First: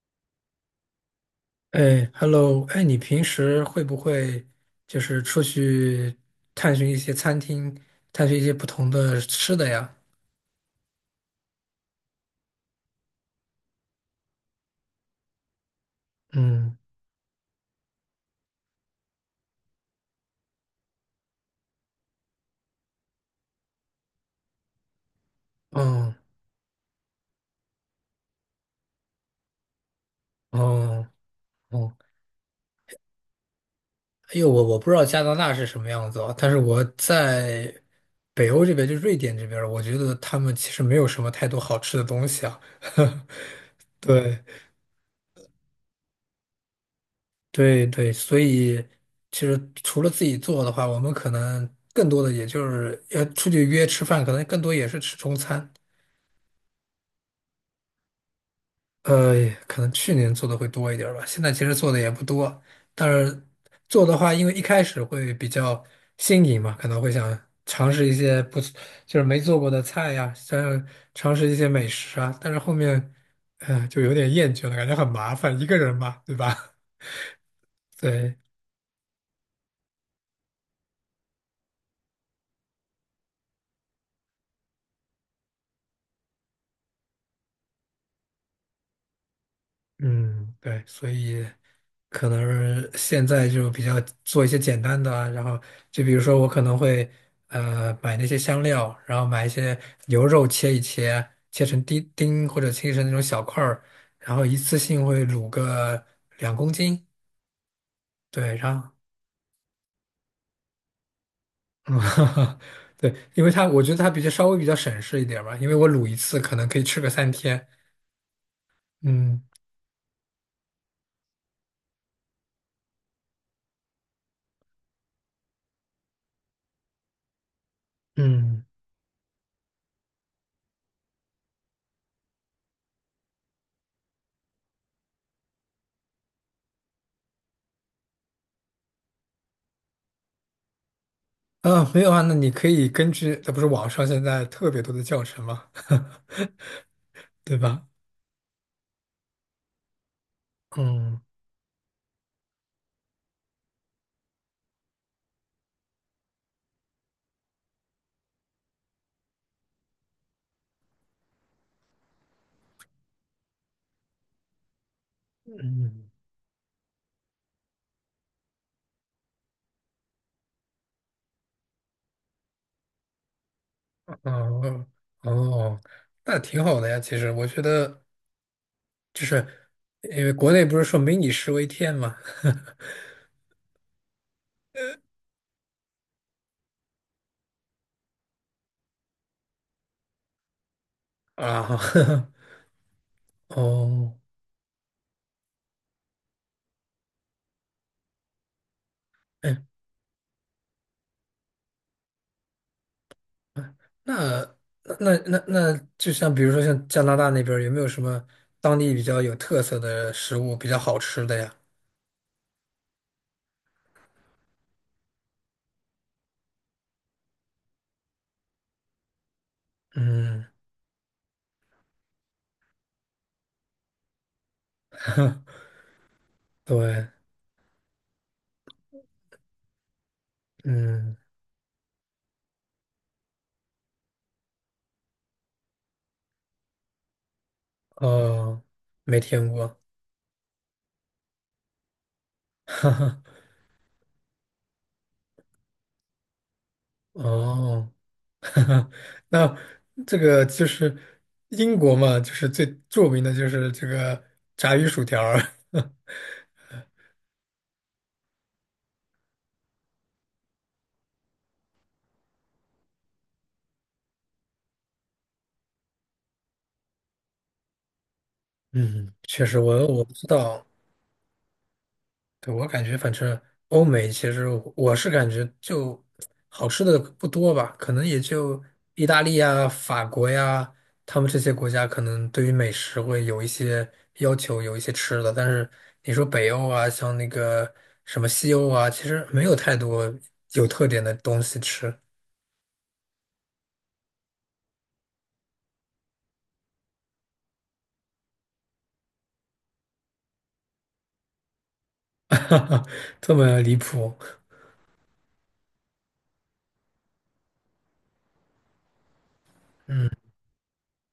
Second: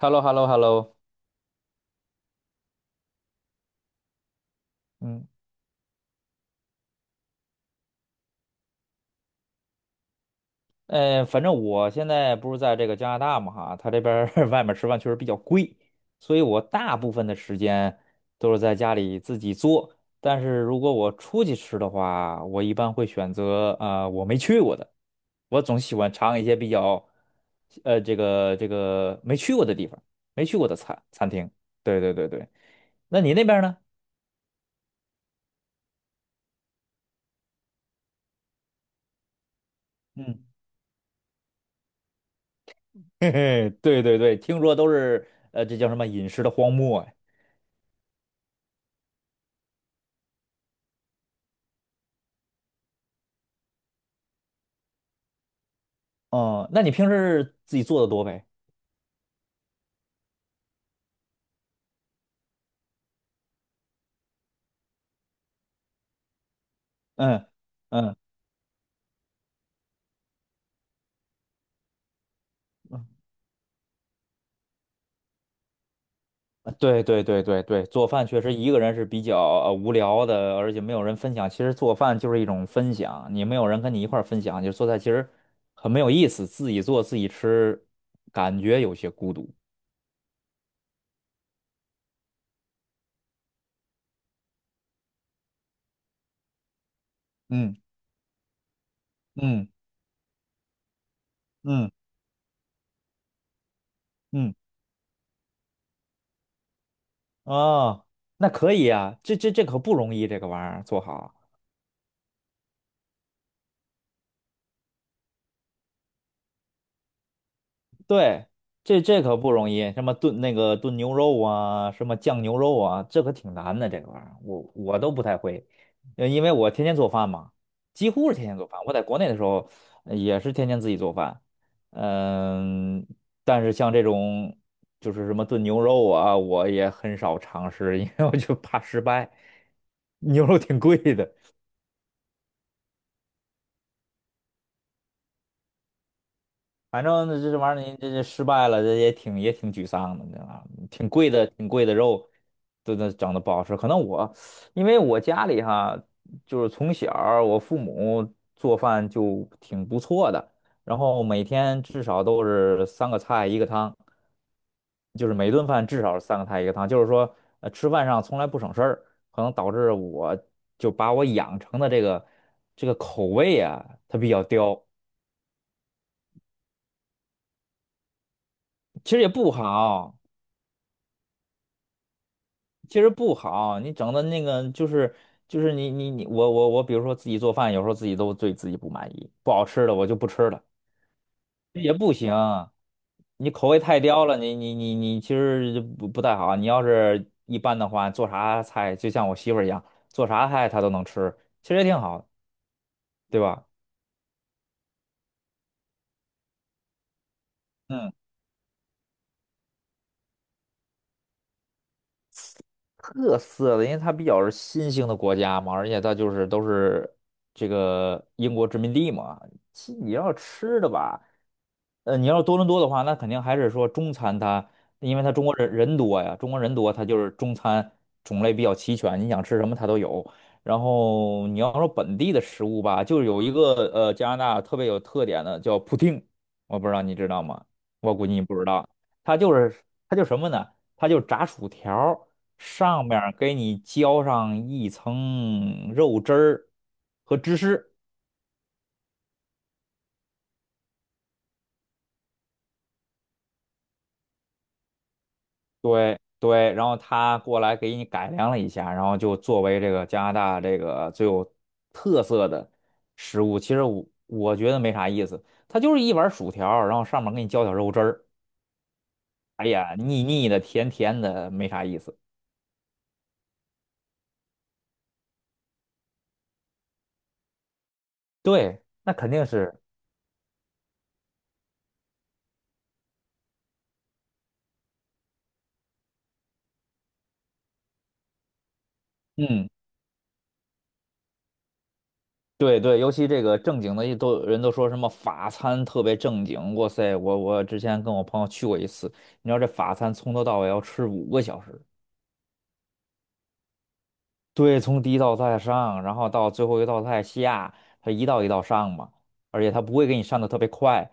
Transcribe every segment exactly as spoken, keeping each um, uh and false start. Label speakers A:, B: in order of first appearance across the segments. A: h e l l o h e l l o h e l l o
B: 哎，Hello，哎，你平时会不会就是
A: 嗯，
B: 出去探寻一些餐厅，探寻一些不同的吃的呀？
A: 呃，反正我现在不是在这个加拿大嘛哈，他这边儿 外面吃饭确实比较贵，所以我
B: 嗯，
A: 大部分的时间都是在家里自己做。但是如果我出去吃的话，我一般会选择啊、呃我没去过的，我总喜欢
B: 嗯，
A: 尝一些比较，呃，这个这个没去过的地方，没去过的餐
B: 哦，
A: 餐厅。
B: 哦，
A: 对对对对，那你那边儿呢？
B: 哎呦，我我不知道加拿大是什么样子啊，但是我在北欧这边，就瑞典这边儿我觉得他
A: 嗯，
B: 们其实没有什么太多好吃的东西啊。
A: 嘿嘿，对对对，
B: 对，
A: 听说都是呃，这叫什么饮食的荒漠呀？
B: 对，对，所以其实除了自己做的话，我们可能更多的也就是要出去约吃饭，可能更多也是吃中餐。
A: 哦，那你平时自己做的多呗？
B: 呃，可能去年做的会多一点儿吧，现在其实做的也不多，但是做的话，因为一开始会比较新颖嘛，可能会想
A: 嗯
B: 尝试一
A: 嗯，
B: 些不，就是没做过的菜呀，想尝试一些美食啊，但是后面，呃，就有点厌倦了，感觉很麻烦，一个人嘛，对吧？
A: 对对对对对，做饭
B: 对，
A: 确实一个人是比较呃无聊的，而且没有人分享。其实做饭就是一种分享，你没有人跟你一块儿分享，就做菜其实很没有意思。自己做自己吃，感觉有些孤独。
B: 嗯，对，所以可能是现在就比较做一些简单的啊然后就比如说我可能会
A: 嗯
B: 呃买那些香料，然后买一
A: 嗯
B: 些牛肉切一切，切成
A: 嗯
B: 丁丁或者切成那种小块儿，然后一
A: 嗯，
B: 次性会卤个两公斤，
A: 哦，那
B: 对，
A: 可
B: 然
A: 以
B: 后
A: 啊，这这这可不容易，这个玩意儿做好。
B: 嗯，对，因为它我觉得它比较稍微比较省事一点儿吧，因为我卤一次可能可以吃个三天，
A: 对，这这可
B: 嗯
A: 不容易，什么炖那个炖牛肉啊，什么酱牛肉啊，这可挺难的，这个玩意儿，我我都不太会，呃因为我天天做饭嘛，几乎是天天
B: 嗯。
A: 做饭。我在国内的时候呃也是天天自己做饭，嗯，但是像这种就是什么炖牛肉啊，我也很少尝试，因为我就怕失败，牛肉挺贵的。
B: 啊，没有啊，那你可以根据，那不是网上现在特别多的教程吗？
A: 反正这
B: 对
A: 这玩意
B: 吧？
A: 儿你这这失败了，这也挺也挺沮丧的，你知道吗？挺
B: 嗯
A: 贵的，挺贵的肉，都都整的不好吃。可能我因为我家里哈，就是从小儿我父母做饭就挺不错的，然后每天至少都是三个菜一个汤，就是每顿饭至
B: 嗯
A: 少是三个菜一个汤，就是说呃吃饭上从来不省事儿，可能导致我就把我养成的这个这个口味啊，它比较刁，
B: 哦哦，那挺好的呀。其实我觉得，
A: 其实
B: 就
A: 也
B: 是
A: 不好。
B: 因为国内不是说“民以食为天”嘛，
A: 其实不好，你整的那个就是就是你你你我我我，比如说自己做饭，有时候自己都对自己不满意，不好吃的我就不吃了，也不
B: 啊，
A: 行。你 口味太
B: 哦，
A: 刁了，你你你你其实就不不太好。你要是一般的话，做啥菜就像我媳妇
B: 哎，
A: 儿一样，做啥菜她都能吃，其实也挺好，对吧？
B: 那那那那，就像比如说像加拿大那边儿有没有什
A: 嗯。
B: 么当地比较有特色的食物比较好吃的呀？
A: 特色的，因为它比较是新兴的国家嘛，而且它就是都是这个英国殖民地嘛。其实你要
B: 嗯，
A: 吃的吧，呃，你要是多伦多的话，那肯定还是说中餐它，因为它中国 人人多呀，中国人多，它
B: 对，
A: 就是中餐种类比较齐全，你想吃什么它都有。然
B: 嗯，
A: 后你要说本地的食物吧，就有一个呃加拿大特别有特点的叫布丁，我不知道你知道吗？我估计你不
B: 哦，
A: 知道，
B: 没
A: 它
B: 听
A: 就是
B: 过。
A: 它就什么呢？它就是炸薯条。
B: 哈
A: 上面
B: 哈，
A: 儿给你浇上一层肉汁儿和芝
B: 哦，
A: 士，
B: 哈哈，那这个就是英国嘛，就是最著名的就是这个炸鱼薯条儿
A: 对对，然后他过来给你改良了一下，然后就作为这个加拿大这个最有特色的食物，其实我我觉得没啥意思，它就是一碗薯条儿然后上面给你浇点肉汁儿，
B: 嗯，确实
A: 哎
B: 我
A: 呀，
B: 我不
A: 腻
B: 知
A: 腻的，
B: 道。
A: 甜甜的，没啥意思。
B: 对，我感觉反正欧美其实我是感觉就好吃的不多吧，可能也就
A: 对，
B: 意
A: 那
B: 大
A: 肯
B: 利
A: 定
B: 呀、
A: 是，
B: 法国呀，他们这些国家可能对于美食会有一些要求，有一些吃的。但是你说北欧啊，像那个什么西欧啊，其实没有
A: 嗯。
B: 太多有特点的东西吃，
A: 对对，尤其这个正经的一都人都说什么法餐特别正经，哇塞，我我之前跟我朋友去过一次，你知道这法餐从头到尾要吃五个小时，
B: 这么离谱。
A: 对，从第一道菜上，然后到最后一道菜下，它一道一道上嘛，而且它不会给你上的特别快，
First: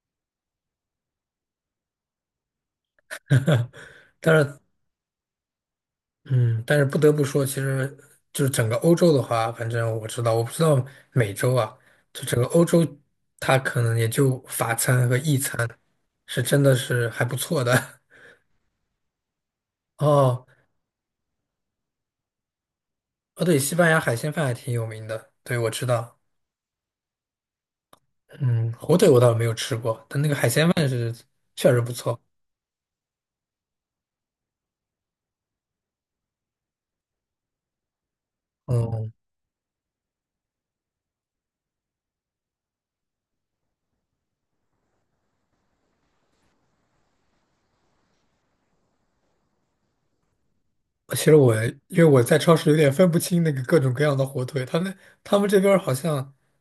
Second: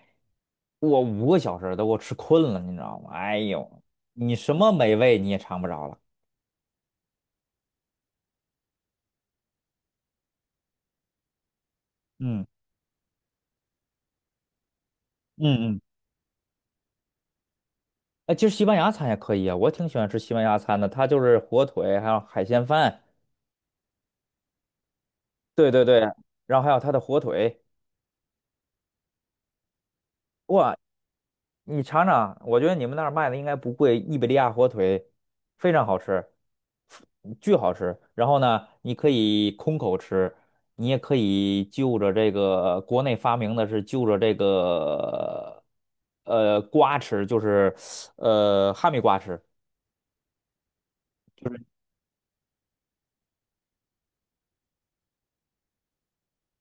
A: 我五个小时都给我吃困了，你知道吗？哎 呦，你
B: 但
A: 什
B: 是
A: 么美味你也尝不着了。
B: 嗯，但是不得不说，其实就是整个欧洲的话，反正我知道，我不知道美洲啊，就整个
A: 嗯
B: 欧洲，它可能也就法餐和意餐
A: 嗯嗯，
B: 是真的是还不错的。
A: 哎，其实西班牙餐也可以啊，我挺喜 欢吃西班
B: 哦，
A: 牙餐的，它就是火腿还有海鲜饭。
B: 哦，对，西班牙海鲜饭还挺有名的，对，我
A: 对
B: 知
A: 对对，
B: 道。
A: 然后还有它的火腿，
B: 嗯，火腿我倒是没有吃过，但那个海鲜
A: 哇，
B: 饭是确实
A: 你
B: 不
A: 尝
B: 错。
A: 尝，我觉得你们那儿卖的应该不贵，伊比利亚火腿非常好吃，巨好吃。然后呢，你可
B: 嗯。
A: 以空口吃，你也可以就着这个国内发明的是就着这个呃瓜吃，就是呃哈密瓜吃。
B: 其实我因为我在超市有点分不清那个各种各样的火腿，他们他们这边儿好像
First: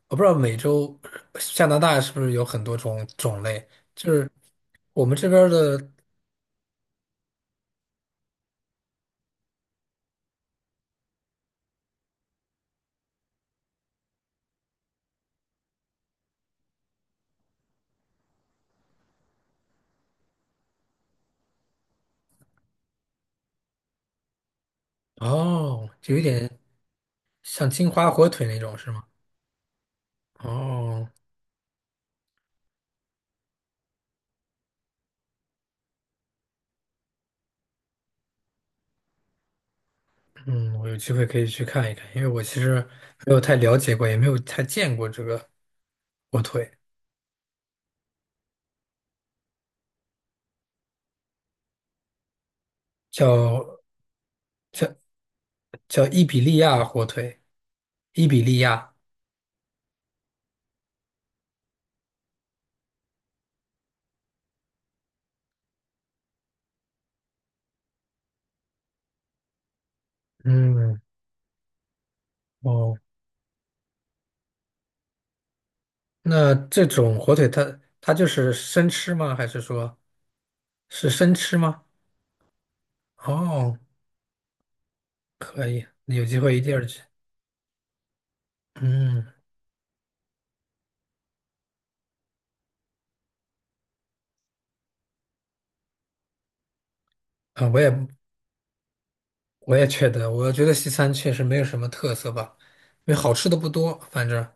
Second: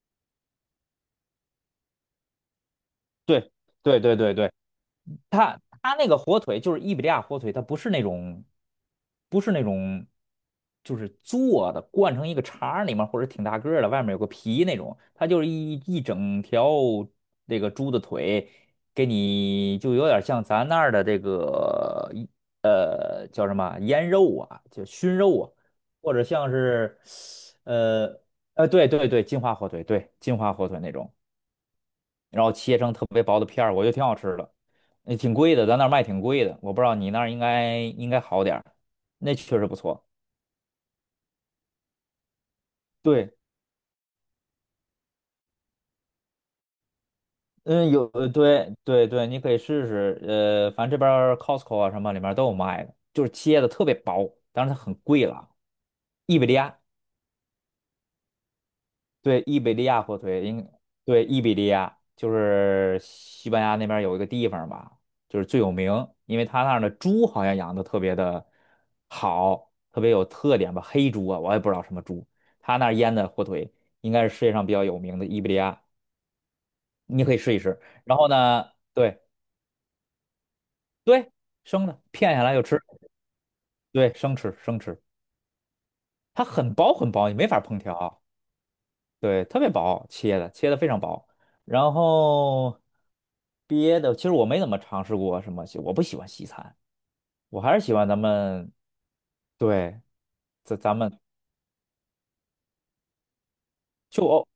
B: 我不知道美洲加拿大是不是有很多种种
A: 对
B: 类，
A: 对
B: 就
A: 对
B: 是
A: 对对。
B: 我们这边儿
A: 他
B: 的
A: 他那个火腿就是伊比利亚火腿，它不是那种，不是那种，就是做的灌成一个肠儿里面，或者挺大个儿的，外面有个皮那种，它就是一一整条这个猪的腿，给你就有点像咱那儿的这个一呃叫什么腌肉啊，就熏肉啊，
B: 哦，
A: 或
B: 就有
A: 者像
B: 点
A: 是
B: 像金华
A: 呃
B: 火腿那
A: 呃
B: 种
A: 对
B: 是吗？
A: 对对，金华火腿，对金华火腿那
B: 哦，
A: 种。然后切成特别薄的片儿，我觉得挺好吃的，也挺贵的，咱那儿卖挺贵的，我不知道你那儿应该应该好点儿，那确实不错。
B: 嗯，我有机会可以去看一看，因为我其实没
A: 对，
B: 有太了解过，也没有太见过这个火腿，
A: 嗯，有，呃对对对，你可以试试，呃，反正这边儿 Costco 啊什么里面都有卖的，就是切的
B: 叫
A: 特别薄，但是它很
B: 叫
A: 贵了啊，
B: 叫伊
A: 伊
B: 比
A: 比利
B: 利
A: 亚
B: 亚火腿，伊比利亚，
A: 对，伊比利亚火腿，应对伊比利亚就是西班牙那边有一个地方吧，就是最有名，因为他那儿的猪好像养的特别的好，特别有特点吧，
B: 嗯。
A: 黑猪啊，我也不知道什么猪，他那儿
B: 哦。
A: 腌的火腿应该是世界上比较有名的伊比利亚，
B: 那这种
A: 你可
B: 火
A: 以
B: 腿
A: 试一
B: 它
A: 试。
B: 它
A: 然
B: 就
A: 后
B: 是
A: 呢，
B: 生吃
A: 对
B: 吗？还是说是
A: 对，
B: 生吃吗？
A: 生的片下来就吃，
B: 哦，
A: 对，生吃生吃，
B: 可以，有机
A: 它
B: 会一定
A: 很
B: 要
A: 薄
B: 去。
A: 很薄，你没法烹调。
B: 嗯，
A: 对，特别薄，切的切的非常薄，然后别的，其实我没怎么尝试过什么西我不喜欢西餐，我
B: 啊，
A: 还
B: 我
A: 是
B: 也
A: 喜欢咱们，
B: 我也
A: 对，
B: 觉得，我觉得
A: 咱
B: 西
A: 咱
B: 餐
A: 们
B: 确实没有什么特色吧，因为好吃的不多，
A: 就
B: 反正
A: 偶，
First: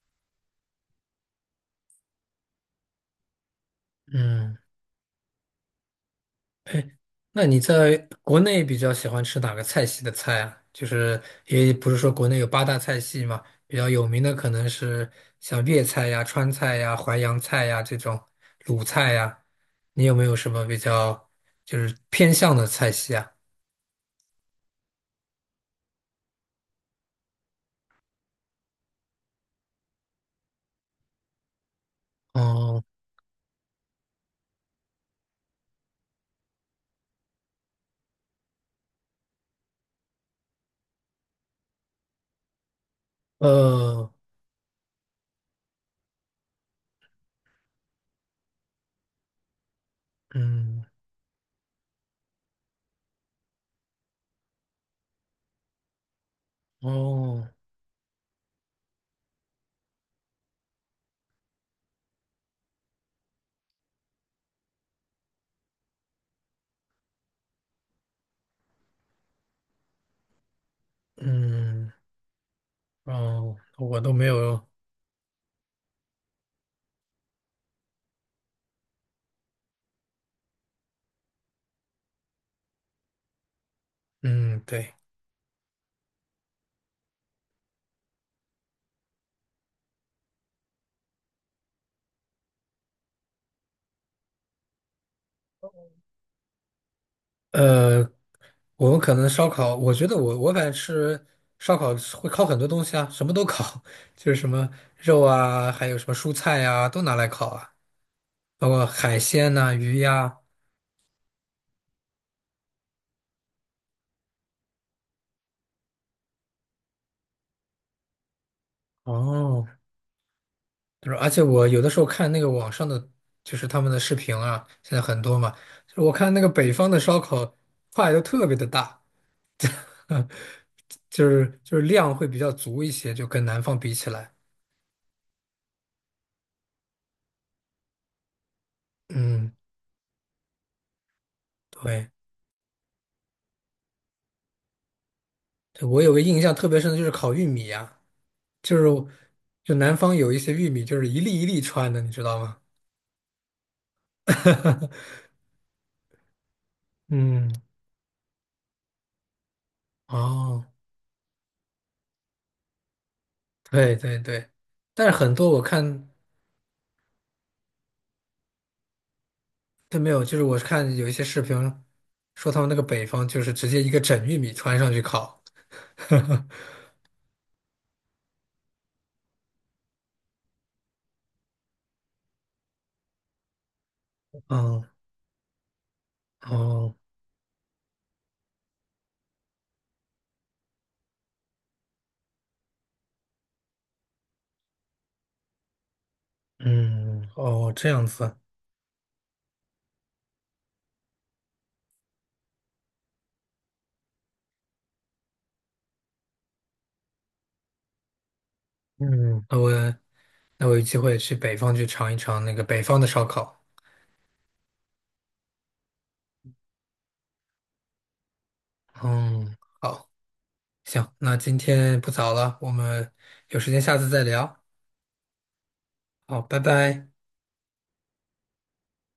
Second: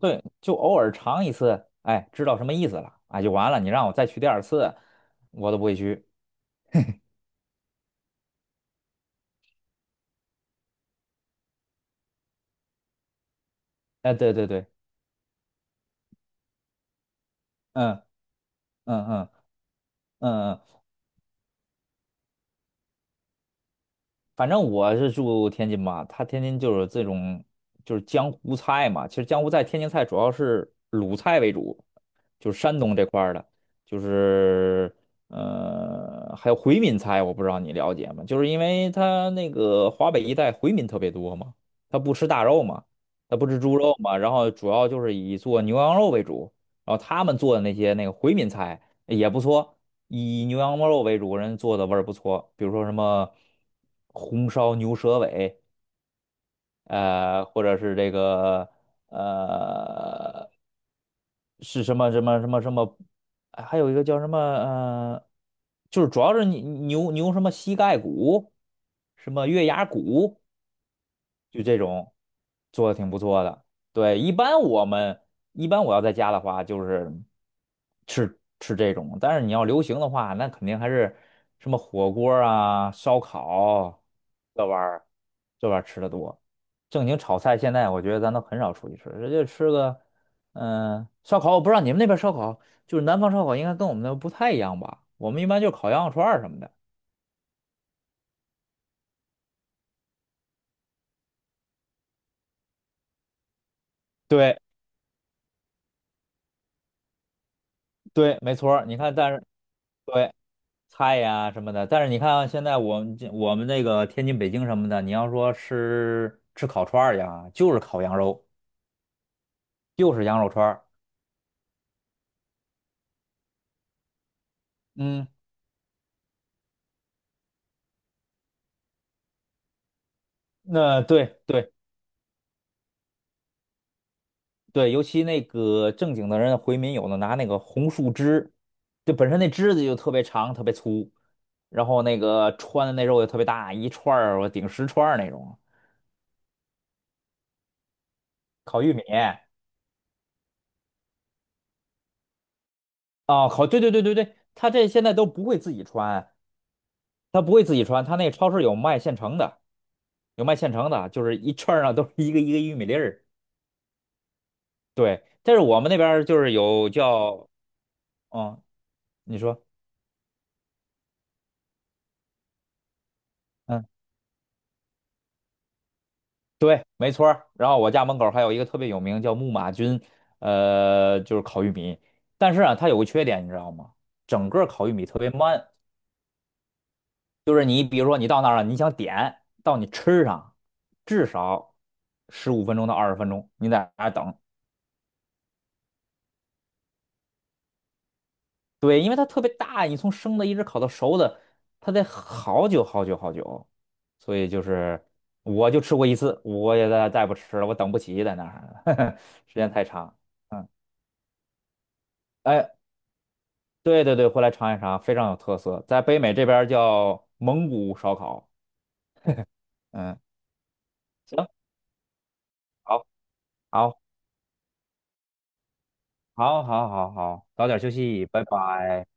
A: 对，就偶尔尝一次，哎，知道什么意思了，哎，就完了。你让我再去第二
B: 嗯。
A: 次，我都不会去。
B: 那你在国内比较喜欢吃哪个菜系的菜啊？就是也不是说国内有八大菜系嘛，比较有
A: 哎，
B: 名
A: 对
B: 的
A: 对
B: 可
A: 对，
B: 能是像粤菜呀、川菜呀、淮扬菜呀这
A: 嗯
B: 种鲁
A: 嗯
B: 菜
A: 嗯
B: 呀，你有没有什
A: 嗯嗯，
B: 么比较就是偏向的菜系啊？
A: 反正我是住天津嘛，它天津就是这种就是江湖菜嘛。其实江湖菜、天津菜主要是鲁菜为主，就是山
B: 哦，
A: 东这块儿的，就是呃还有回民菜，我不知道你了解吗？就是因为它那个华北一带回民特别多嘛，他不吃大肉嘛，他不吃猪肉
B: 呃，
A: 嘛，然后主要就是以做牛羊肉为主，然后他们做的那些那个回民菜也不错。以牛羊
B: 嗯，
A: 肉为主，人做的味儿不错，比如说什么红烧牛舌尾，呃，
B: 哦，
A: 或者是这个呃是什么什么什么什么，还有一个叫什么呃，就是主要是你牛牛什么膝盖骨，什么月牙骨，就这
B: 嗯，
A: 种做的挺不错
B: 哦，
A: 的。
B: 我都
A: 对，
B: 没
A: 一般
B: 有，
A: 我们一般我要在家的话，就是。吃这种，但是你要流行的话，那肯定还是什么火锅啊、烧烤
B: 嗯，
A: 这玩意
B: 对。
A: 儿，这玩意儿吃的多。正经炒菜，现在我觉得咱都很少出去吃，直接吃个嗯、呃烧烤。我不知道你们那边烧烤，就是南方烧烤应该跟我们那不太一样吧？我们一般就烤羊肉串儿什么的。
B: 呃，我们可能烧烤，我觉得我我反正吃烧烤会烤很多东西啊，什么都烤，就是什
A: 对
B: 么肉啊，还有什么蔬菜呀、都拿来烤啊，
A: 对，没
B: 包
A: 错儿
B: 括
A: 你看，
B: 海
A: 但是
B: 鲜呐、鱼
A: 对
B: 呀、
A: 菜呀、什么的，但是你看现在我们这我们那个天津、北京什么的，你要说吃吃烤串儿呀，就是烤羊肉，
B: 哦，
A: 就是羊肉串儿。
B: 就是而且我有的时候看那个网上的，就是他们的视频啊，现在很
A: 嗯，
B: 多嘛，就是我看那个北方的烧烤块都特别的大，
A: 那
B: 就
A: 对
B: 是
A: 对
B: 就是量会比较足一些，就跟南方比起来，
A: 对，尤其那个正经的人回民有的拿那个红树枝，就本身那
B: 嗯，
A: 枝子就特别长、特别粗，然后
B: 对，
A: 那个穿的那肉也特别大，一串儿我顶十串儿那种。
B: 对我有个印象特别深的就是烤玉米呀、就
A: 烤
B: 是
A: 玉米
B: 就南方有一些玉米，就是一粒一粒穿的，你知道吗？
A: 啊，烤，对对对对对，他这现在 都不会自己穿，他不
B: 嗯，
A: 会自己穿，他那超市有卖现成的，有卖
B: 哦，
A: 现成的，就是一串儿上都是一个一个玉米粒儿。
B: 对对对，但是
A: 对，
B: 很多
A: 但是
B: 我
A: 我们那
B: 看
A: 边儿就是有叫，嗯，你说。
B: 都没有，就是我看有一些视频说他们那个北方就是直接
A: 嗯。
B: 一个整玉米穿上去烤。
A: 对，没错儿。然后我家门口还有一个特别有名叫木马军，呃，就是烤玉米。但是啊，它有个缺点，你知道吗？整个
B: 哦
A: 烤玉米特别慢，
B: 哦，
A: 就是你比如说你到那儿了，你想点到你吃上，至少十五分钟到二十分钟，你在那儿等。
B: 嗯哦，这样子，
A: 对，因为它特别大，你从生的一直烤到熟的，它得好久好久好久。所以就是我就吃过一次，我也再再不吃了，我等不起在那儿，
B: 嗯，
A: 时
B: 那我
A: 间太长。
B: 那
A: 嗯。
B: 我有机会去北方去尝一尝那个
A: 哎。
B: 北方的烧烤。
A: 对对对，回来尝一尝，非常有特色，在北美这边儿叫蒙古烧烤。
B: 嗯，好，
A: 嗯，
B: 行，那
A: 行，
B: 今天不早了，我
A: 好，
B: 们有时间下
A: 好，
B: 次再聊。好，拜
A: 好，好，
B: 拜。
A: 好，好，早点休息，拜拜。